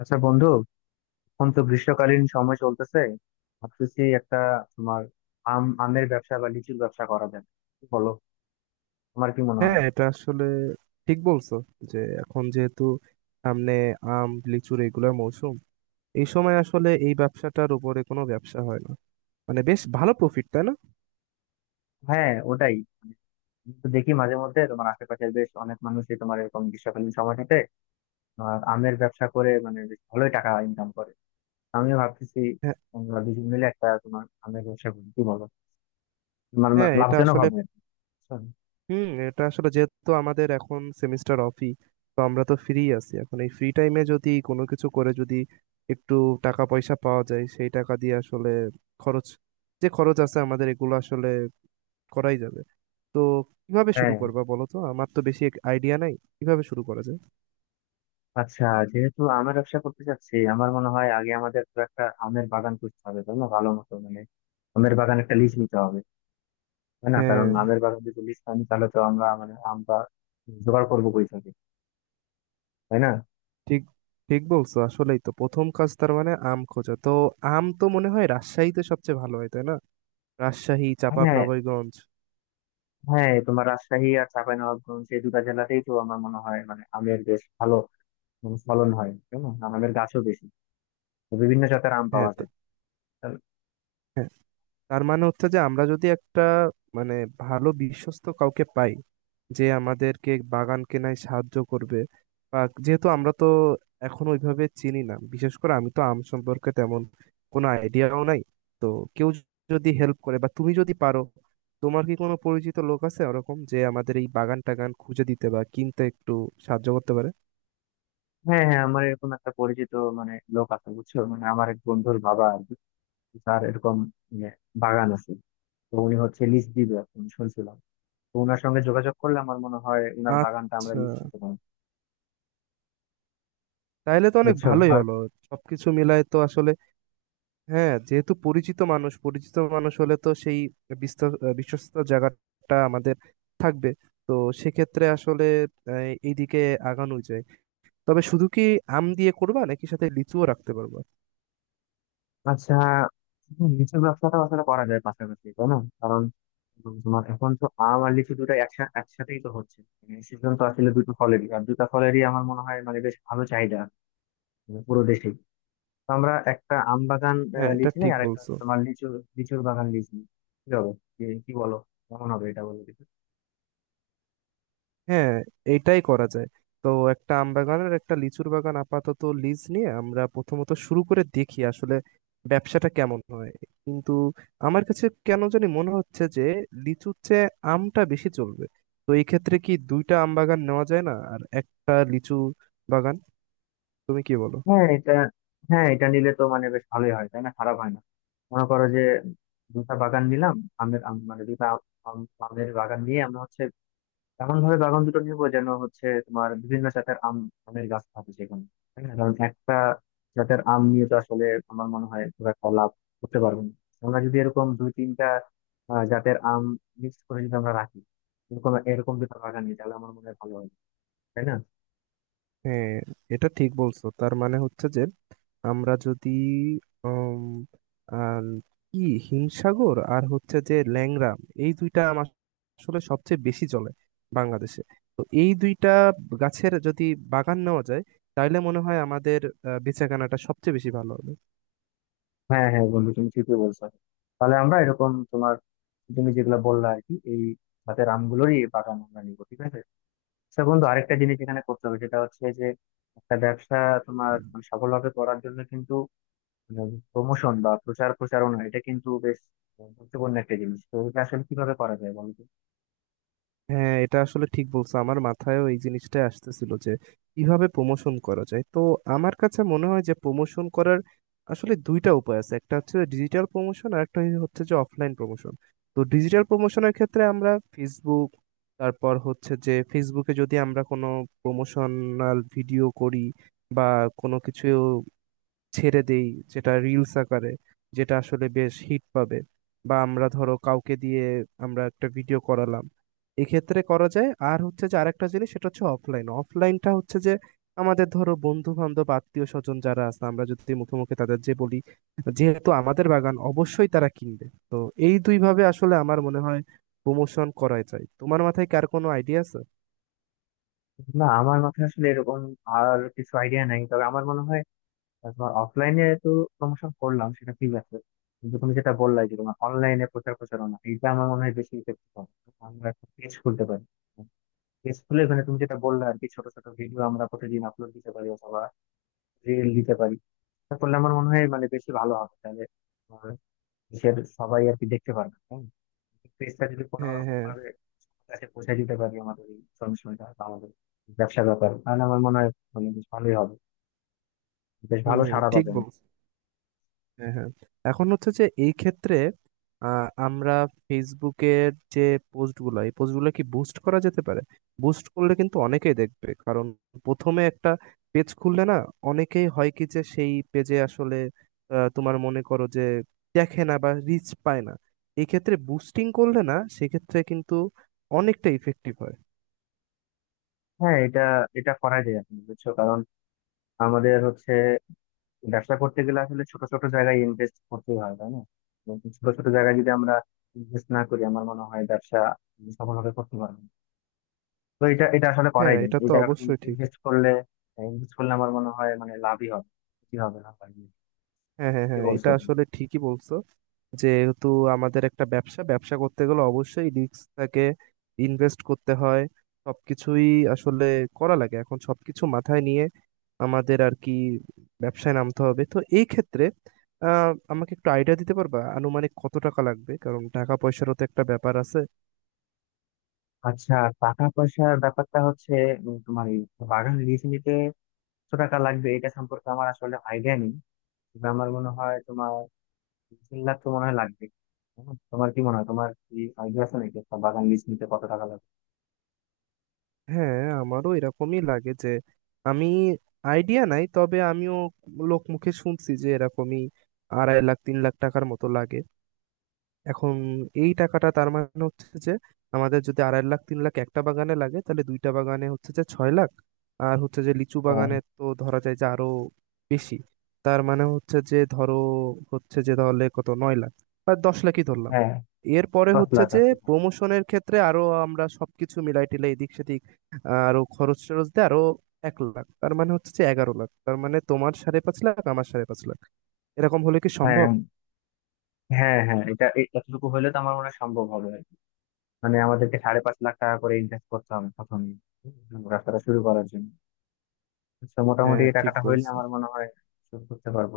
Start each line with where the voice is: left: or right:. left: আচ্ছা বন্ধু, এখন তো গ্রীষ্মকালীন সময় চলতেছে। ভাবতেছি একটা তোমার আমের ব্যবসা বা লিচুর ব্যবসা করা যাবে, কি বলো? তোমার কি মনে হয়?
right: হ্যাঁ, এটা আসলে ঠিক বলছো যে এখন যেহেতু সামনে আম লিচুর এগুলোর মৌসুম, এই সময় আসলে এই ব্যবসাটার উপরে কোনো ব্যবসা হয় না, মানে বেশ ভালো প্রফিট, তাই না?
left: হ্যাঁ, ওটাই, মানে আমি তো দেখি মাঝে মধ্যে তোমার আশেপাশের বেশ অনেক মানুষই তোমার এরকম গ্রীষ্মকালীন সময়টাতে তোমার আমের ব্যবসা করে, মানে বেশ ভালোই টাকা ইনকাম করে। আমিও ভাবতেছি
right: হ্যাঁ,
left: আমরা দুজন মিলে একটা তোমার আমের ব্যবসা করি, কি বলো? তোমার
right: হ্যাঁ, এটা
left: লাভজনক
right: আসলে
left: হবে, বুঝছো?
right: এটা আসলে, যেহেতু আমাদের এখন সেমিস্টার অফই, তো আমরা তো ফ্রি আছি। এখন এই ফ্রি টাইমে যদি কোনো কিছু করে যদি একটু টাকা পয়সা পাওয়া যায়, সেই টাকা দিয়ে আসলে খরচ, যে খরচ আছে আমাদের, এগুলো আসলে করাই যাবে। তো কিভাবে শুরু
left: হ্যাঁ,
right: করবা বলো তো? আমার তো বেশি আইডিয়া নাই কিভাবে শুরু করা যায়।
left: আচ্ছা, যেহেতু আমের ব্যবসা করতে চাচ্ছি, আমার মনে হয় আগে আমাদের তো একটা আমের বাগান করতে হবে, তাই না? ভালো মতো, মানে আমের বাগান একটা লিজ নিতে হবে, তাই না? কারণ
right: হ্যাঁ,
left: আমের বাগান যদি লিজ না নিই তাহলে তো আমরা মানে আমটা জোগাড় করবো কই থেকে, তাই না?
right: ঠিক ঠিক বলছো, আসলেই তো প্রথম কাজ তার মানে আম খোঁজা। তো আম তো মনে হয় রাজশাহীতে সবচেয়ে ভালো হয়, তাই না? রাজশাহী,
left: হ্যাঁ
right: চাঁপাবনগরগঞ্জ।
left: হ্যাঁ, তোমার রাজশাহী আর চাঁপাইনবাবগঞ্জ এই দুটা জেলাতেই তো আমার মনে হয় মানে আমের বেশ ভালো মানে ফলন হয়, তাই না? আর আমের গাছও বেশি, তো বিভিন্ন জাতের আম
right: হ্যাঁ
left: পাওয়া
right: তো-
left: যায়। তাহলে-
right: হ্যাঁ, তার মানে হচ্ছে যে আমরা যদি একটা মানে ভালো বিশ্বস্ত কাউকে পাই, যে আমাদেরকে বাগান কেনায় সাহায্য করবে, বা যেহেতু আমরা তো এখন ওইভাবে চিনি না, বিশেষ করে আমি তো আম সম্পর্কে তেমন কোনো আইডিয়াও নাই। তো কেউ যদি হেল্প করে, বা তুমি যদি পারো, তোমার কি কোনো পরিচিত লোক আছে ওরকম যে আমাদের এই বাগান টাগান খুঁজে দিতে বা কিনতে একটু সাহায্য করতে পারে?
left: হ্যাঁ হ্যাঁ, আমার এরকম একটা পরিচিত মানে লোক আছে, বুঝছো, মানে আমার এক বন্ধুর বাবা আর কি, তার এরকম মানে বাগান আছে। তো উনি হচ্ছে লিজ দিবে এখন শুনছিলাম, তো উনার সঙ্গে যোগাযোগ করলে আমার মনে হয় উনার বাগানটা আমরা
right: আচ্ছা,
left: লিজ দিতে পারি,
right: তাহলে তো অনেক
left: বুঝছো।
right: ভালোই
left: আর
right: হলো, সবকিছু মিলায় তো আসলে। হ্যাঁ, যেহেতু পরিচিত মানুষ, পরিচিত মানুষ হলে তো সেই বিশ্বস্ত জায়গাটা আমাদের থাকবে। তো সেক্ষেত্রে আসলে এইদিকে আগানো যায়। তবে শুধু কি আম দিয়ে করবা নাকি সাথে লিচুও রাখতে পারবা?
left: আচ্ছা, লিচুর ব্যবসাটা আসলে করা যায় পাশাপাশি, তাই না? কারণ তোমার এখন তো আম আর লিচু দুটো একসাথে একসাথেই তো হচ্ছে সিজন তো আসলে দুটো ফলেরই, আর দুটো ফলেরই আমার মনে হয় মানে বেশ ভালো চাহিদা, মানে পুরো দেশেই। তো আমরা একটা আম বাগান
right: হ্যাঁ,
left: লিজ
right: এটা
left: নিই,
right: ঠিক
left: আর একটা
right: বলছো।
left: হচ্ছে তোমার লিচু, লিচুর বাগান লিজ নিই, কি হবে? কি কি বলো, কেমন হবে, এটা বলো।
right: হ্যাঁ, এইটাই করা যায়। তো একটা আম বাগানের, একটা লিচুর বাগান আপাতত লিজ নিয়ে আমরা প্রথমত শুরু করে দেখি আসলে ব্যবসাটা কেমন হয়। কিন্তু আমার কাছে কেন জানি মনে হচ্ছে যে লিচুর চেয়ে আমটা বেশি চলবে। তো এই ক্ষেত্রে কি দুইটা আম বাগান নেওয়া যায় না আর একটা লিচু বাগান? তুমি কি বলো?
left: হ্যাঁ এটা, হ্যাঁ এটা নিলে তো মানে বেশ ভালোই হয়, তাই না? খারাপ হয় না। মনে করো যে দুটা বাগান নিলাম, আমের আম মানে দুটা আমের বাগান নিয়ে আমরা হচ্ছে এমন ভাবে বাগান দুটো নিব যেন হচ্ছে তোমার বিভিন্ন জাতের আম, আমের গাছ থাকে সেখানে, তাই না? কারণ একটা জাতের আম নিয়ে তো আসলে আমার মনে হয় খুব একটা লাভ করতে পারবো না। আমরা যদি এরকম দুই তিনটা জাতের আম মিক্স করে যদি আমরা রাখি এরকম এরকম দুটো বাগান নিয়ে, তাহলে আমার মনে হয় ভালো হয়, তাই না?
right: হ্যাঁ, এটা ঠিক বলছো, তার মানে হচ্ছে যে আমরা যদি উম, আর কি হিমসাগর আর হচ্ছে যে ল্যাংড়া, এই দুইটা আম আসলে সবচেয়ে বেশি চলে বাংলাদেশে। তো এই দুইটা গাছের যদি বাগান নেওয়া যায়, তাহলে মনে হয় আমাদের বেচাকেনাটা সবচেয়ে বেশি ভালো হবে।
left: হ্যাঁ হ্যাঁ বন্ধু, তুমি ঠিকই বলছো। তাহলে আমরা এরকম তোমার, তুমি যেগুলো বললা আর কি এই হাতের আমগুলোরই বাগান আমরা নিবো, ঠিক আছে। আচ্ছা বন্ধু, আরেকটা জিনিস এখানে করতে হবে সেটা হচ্ছে যে একটা ব্যবসা তোমার মানে সফলভাবে করার জন্য কিন্তু প্রমোশন বা প্রচার প্রচারণা, এটা কিন্তু বেশ গুরুত্বপূর্ণ একটা জিনিস। তো এটা আসলে কিভাবে করা যায় বলতো?
right: হ্যাঁ, এটা আসলে ঠিক বলছো, আমার মাথায়ও এই জিনিসটা আসতেছিল যে কিভাবে প্রমোশন করা যায়। তো আমার কাছে মনে হয় যে প্রমোশন করার আসলে দুইটা উপায় আছে। একটা হচ্ছে ডিজিটাল প্রমোশন আর একটা হচ্ছে যে অফলাইন প্রমোশন। তো ডিজিটাল প্রমোশনের ক্ষেত্রে আমরা ফেসবুক, তারপর হচ্ছে যে ফেসবুকে যদি আমরা কোনো প্রমোশনাল ভিডিও করি, বা কোনো কিছু ছেড়ে দেই যেটা রিলস আকারে, যেটা আসলে বেশ হিট পাবে, বা আমরা ধরো কাউকে দিয়ে আমরা একটা ভিডিও করালাম, এক্ষেত্রে করা যায়। আর হচ্ছে যে আরেকটা জিনিস, সেটা হচ্ছে অফলাইন। অফলাইনটা হচ্ছে যে আমাদের ধরো বন্ধু বান্ধব আত্মীয় স্বজন যারা আছে, আমরা যদি মুখে মুখে তাদের যে বলি, যেহেতু আমাদের বাগান, অবশ্যই তারা কিনবে। তো এই দুই ভাবে আসলে আমার মনে হয় প্রমোশন করাই যায়। তোমার মাথায় কার কোনো আইডিয়া আছে?
left: না, আমার মাথায় আসলে এরকম আর কিছু আইডিয়া নাই, তবে আমার মনে হয় তোমার অফলাইনে তো প্রমোশন করলাম, সেটা ঠিক আছে, কিন্তু তুমি যেটা বললে যে তোমার অনলাইনে প্রচার প্রচারণা, এটা আমার মনে হয় বেশি ইফেক্টিভ হবে। আমরা একটা পেজ খুলতে পারি, পেজ খুলে ওখানে তুমি যেটা বললে আর কি ছোট ছোট ভিডিও আমরা প্রতিদিন আপলোড দিতে পারি, অথবা রিল দিতে পারি। এটা করলে আমার মনে হয় মানে বেশি ভালো হবে। তাহলে আহ, দেশের সবাই আর কি দেখতে পারবে, তাই না? পেজটা যদি কোনো
right: হ্যাঁ,
left: রকম
right: হ্যাঁ।
left: ভাবে সবার কাছে পৌঁছে দিতে পারি আমাদের এই ইনফরমেশনটা, আমাদের ব্যবসা ব্যাপার, তাহলে আমার মনে হয় মানে বেশ ভালোই হবে, বেশ ভালো
right: হুম,
left: সাড়া
right: ঠিক
left: পাবে।
right: বল। হ্যাঁ, হ্যাঁ, এখন হচ্ছে যে এই ক্ষেত্রে আমরা ফেসবুকের যে পোস্টগুলো, এই পোস্টগুলো কি বুস্ট করা যেতে পারে? বুস্ট করলে কিন্তু অনেকেই দেখবে, কারণ প্রথমে একটা পেজ খুললে না, অনেকেই হয় কি যে সেই পেজে আসলে তোমার মনে করো যে দেখে না বা রিচ পায় না। এই ক্ষেত্রে বুস্টিং করলে না, সেক্ষেত্রে কিন্তু অনেকটা ইফেক্টিভ হয়।
left: হ্যাঁ, এটা এটা করা যায় আপনি, বুঝছো, কারণ আমাদের হচ্ছে ব্যবসা করতে গেলে আসলে ছোট ছোট জায়গায় ইনভেস্ট করতে হয়, তাই না? এবং ছোট ছোট জায়গায় যদি আমরা ইনভেস্ট না করি, আমার মনে হয় ব্যবসা সফলভাবে করতে পারবো না। তো এটা এটা আসলে করাই
right: হ্যাঁ,
left: যায়,
right: এটা
left: এই
right: তো
left: জায়গাটা
right: অবশ্যই ঠিক।
left: ইনভেস্ট করলে, ইনভেস্ট করলে আমার মনে হয় মানে লাভই হবে, কি হবে না হবে।
right: হ্যাঁ, হ্যাঁ,
left: ঠিকই
right: হ্যাঁ, এটা
left: বলছো তুমি।
right: আসলে ঠিকই বলছো। যেহেতু আমাদের একটা ব্যবসা, ব্যবসা করতে গেলে অবশ্যই রিস্ক থাকে, ইনভেস্ট করতে হয়, সবকিছুই আসলে করা লাগে। এখন সবকিছু মাথায় নিয়ে আমাদের আর কি ব্যবসায় নামতে হবে। তো এই ক্ষেত্রে আহ, আমাকে একটু আইডিয়া দিতে পারবা আনুমানিক কত টাকা লাগবে? কারণ টাকা পয়সারও তো একটা ব্যাপার আছে।
left: আচ্ছা, টাকা পয়সার ব্যাপারটা হচ্ছে তোমার এই বাগান লিজ নিতে কত টাকা লাগবে এটা সম্পর্কে আমার আসলে আইডিয়া নেই, তবে আমার মনে হয় 3 লাখ তো মনে হয় লাগবে। তোমার কি মনে হয়, তোমার কি আইডিয়া আছে নাকি একটা বাগান লিজ নিতে কত টাকা লাগবে?
right: হ্যাঁ, আমারও এরকমই লাগে যে আমি আইডিয়া নাই, তবে আমিও লোক মুখে শুনছি যে এরকমই 2.5 লাখ 3 লাখ টাকার মতো লাগে। এখন এই টাকাটা, তার মানে হচ্ছে যে আমাদের যদি 2.5 লাখ 3 লাখ একটা বাগানে লাগে, তাহলে দুইটা বাগানে হচ্ছে যে 6 লাখ, আর হচ্ছে যে লিচু
left: হ্যাঁ
right: বাগানে তো ধরা যায় যে আরো বেশি। তার মানে হচ্ছে যে ধরো হচ্ছে যে তাহলে কত, 9 লাখ বা 10 লাখই ধরলাম।
left: হ্যাঁ,
right: এরপরে
left: দশ
right: হচ্ছে
left: লাখ আর
right: যে
left: কি।
right: প্রমোশনের ক্ষেত্রে আরো, আমরা সবকিছু মিলাই টিলাই এদিক সেদিক আরো খরচ টরচ দিয়ে আরো 1 লাখ, তার মানে হচ্ছে যে 11 লাখ, তার মানে তোমার 5.5 লাখ আমার 5.5 লাখ। এরকম হলে কি
left: হ্যাঁ
right: সম্ভব?
left: হ্যাঁ হ্যাঁ, এটা এতটুকু হইলে তো আমার মনে হয় সম্ভব হবে আর কি। মানে আমাদেরকে 5.5 লাখ টাকা করে ইনভেস্ট করতে হবে প্রথমে, রাস্তাটা শুরু করার জন্য। তো মোটামুটি
right: হ্যাঁ,
left: এই
right: ঠিক
left: টাকাটা হইলে
right: বলছো।
left: আমার মনে হয় শুরু করতে পারবো।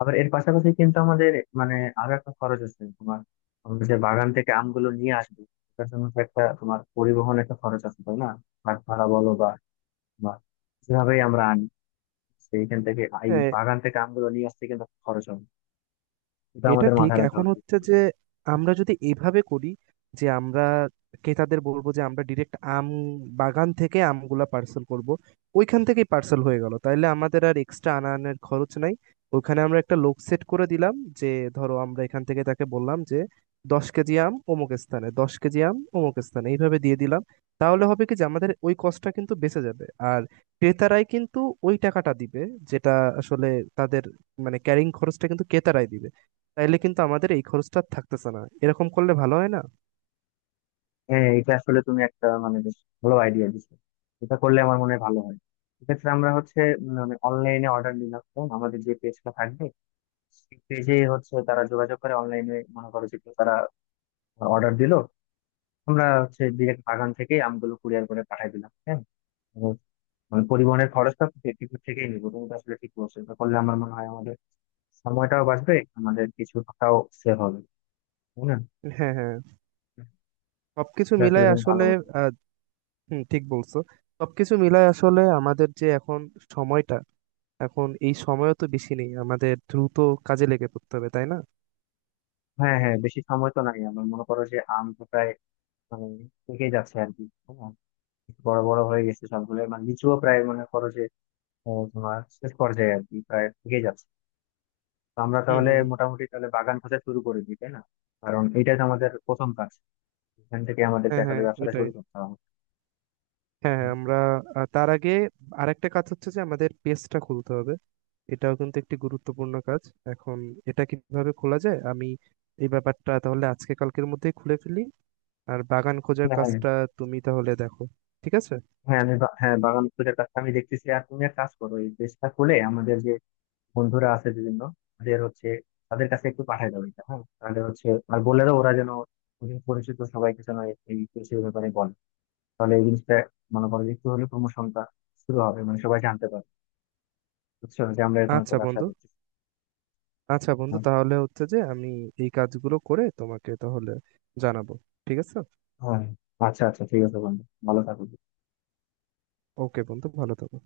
left: আবার এর পাশাপাশি কিন্তু আমাদের মানে আরো একটা খরচ আছে, তোমার আমরা যে বাগান থেকে আমগুলো নিয়ে আসবো তার জন্য তো একটা তোমার পরিবহন একটা খরচ আছে, তাই না? বাস ভাড়া বলো, বা যেভাবেই আমরা আনি সেইখান থেকে, এই
right: হ্যাঁ,
left: বাগান থেকে আমগুলো নিয়ে আসতে কিন্তু একটা খরচ হবে, এটা
right: এটা
left: আমাদের
right: ঠিক।
left: মাথায় রাখা
right: এখন
left: উচিত।
right: হচ্ছে যে আমরা যদি এইভাবে করি যে আমরা ক্রেতাদের বলবো যে আমরা ডিরেক্ট আম বাগান থেকে আমগুলা পার্সেল করব। ওইখান থেকেই পার্সেল হয়ে গেল, তাইলে আমাদের আর এক্সট্রা আনা আনার খরচ নাই। ওইখানে আমরা একটা লোক সেট করে দিলাম, যে ধরো আমরা এখান থেকে তাকে বললাম যে 10 কেজি আম অমুক স্থানে, 10 কেজি আম অমুক স্থানে, এইভাবে দিয়ে দিলাম। তাহলে হবে কি যে আমাদের ওই কষ্টটা কিন্তু বেঁচে যাবে, আর ক্রেতারাই কিন্তু ওই টাকাটা দিবে, যেটা আসলে তাদের মানে ক্যারিং খরচটা কিন্তু ক্রেতারাই দিবে। তাইলে কিন্তু আমাদের এই খরচটা আর থাকতেছে না। এরকম করলে ভালো হয় না?
left: হ্যাঁ এটা আসলে তুমি একটা মানে বেশ ভালো আইডিয়া দিছো। এটা করলে আমার মনে হয় ভালো হয়। এক্ষেত্রে আমরা হচ্ছে মানে অনলাইনে অর্ডার নিলাম, তখন আমাদের যে পেজটা থাকবে সেই পেজে হচ্ছে তারা যোগাযোগ করে অনলাইনে মনে করো যে তারা অর্ডার দিলো, আমরা হচ্ছে ডিরেক্ট বাগান থেকে আমগুলো কুরিয়ার করে পাঠাই দিলাম, হ্যাঁ। তো মানে পরিবহনের খরচটা পেটিকুট থেকেই নিবো, তুমি তো আসলে ঠিক বলছো। এটা করলে আমার মনে হয় আমাদের সময়টাও বাঁচবে, আমাদের কিছু টাকাও সেভ হবে, তাই না?
right: হ্যাঁ, হ্যাঁ, সবকিছু
left: এটা আসলে
right: মিলায়
left: তুমি ভালো
right: আসলে
left: বলছো।
right: আহ, হুম, ঠিক বলছো। সবকিছু মিলায় আসলে আমাদের যে এখন সময়টা, এখন এই সময়ও তো বেশি নেই, আমাদের দ্রুত কাজে লেগে পড়তে হবে, তাই না?
left: হ্যাঁ হ্যাঁ, বেশি সময় তো নাই। আমার মনে করো যে আম তো প্রায় মানে পেকেই যাচ্ছে আর কি, তাই না? বড় বড় হয়ে গেছে সবগুলো, মানে লিচুও প্রায় মনে করো যে তোমার শেষ পর্যায়ে আর কি, প্রায় পেকে যাচ্ছে। তো আমরা
right: হুম,
left: তাহলে
right: হুম, হুম।
left: মোটামুটি তাহলে বাগান খোঁজা শুরু করে দিই, তাই না? কারণ এটাই তো আমাদের প্রথম কাজ, এখান থেকে আমাদেরকে
right: হ্যাঁ,
left: আসলে
right: হ্যাঁ,
left: ব্যবসাটা
right: ওইটাই।
left: শুরু করতে হবে।
right: হ্যাঁ, হ্যাঁ, আমরা তার আগে আরেকটা কাজ হচ্ছে যে আমাদের পেজটা খুলতে হবে, এটাও কিন্তু একটি গুরুত্বপূর্ণ কাজ। এখন এটা কিভাবে খোলা যায় আমি, এই ব্যাপারটা তাহলে আজকে কালকের মধ্যেই খুলে ফেলি, আর বাগান খোঁজার
left: হ্যাঁ হ্যাঁ,
right: কাজটা তুমি তাহলে দেখো, ঠিক আছে?
left: হ্যাঁ, আমি হ্যাঁ, বাগান খোঁজার কাজটা আমি দেখতেছি, আর তুমি এক কাজ করো, এই পেজটা খুলে আমাদের যে বন্ধুরা আছে বিভিন্ন, ওদের হচ্ছে তাদের কাছে একটু পাঠায় দাও এটা। হ্যাঁ তাহলে হচ্ছে, আর বলে দাও ওরা যেন ওদের পরিচিত সবাইকে যেন এই এই বিষয়ের ব্যাপারে বলে, তাহলে এই জিনিসটা মনে করো যে একটু হলে প্রমোশনটা শুরু হবে, মানে সবাই জানতে পারবে, বুঝছো, যে আমরা এরকম একটা
right: আচ্ছা
left: ব্যবসা
right: বন্ধু,
left: করছি।
right: আচ্ছা বন্ধু,
left: হ্যাঁ,
right: তাহলে হচ্ছে যে আমি এই কাজগুলো করে তোমাকে তাহলে জানাবো, ঠিক আছে?
left: হ্যাঁ আচ্ছা, আচ্ছা ঠিক আছে বন্ধু, ভালো থাকো।
right: ওকে বন্ধু, ভালো থাকো।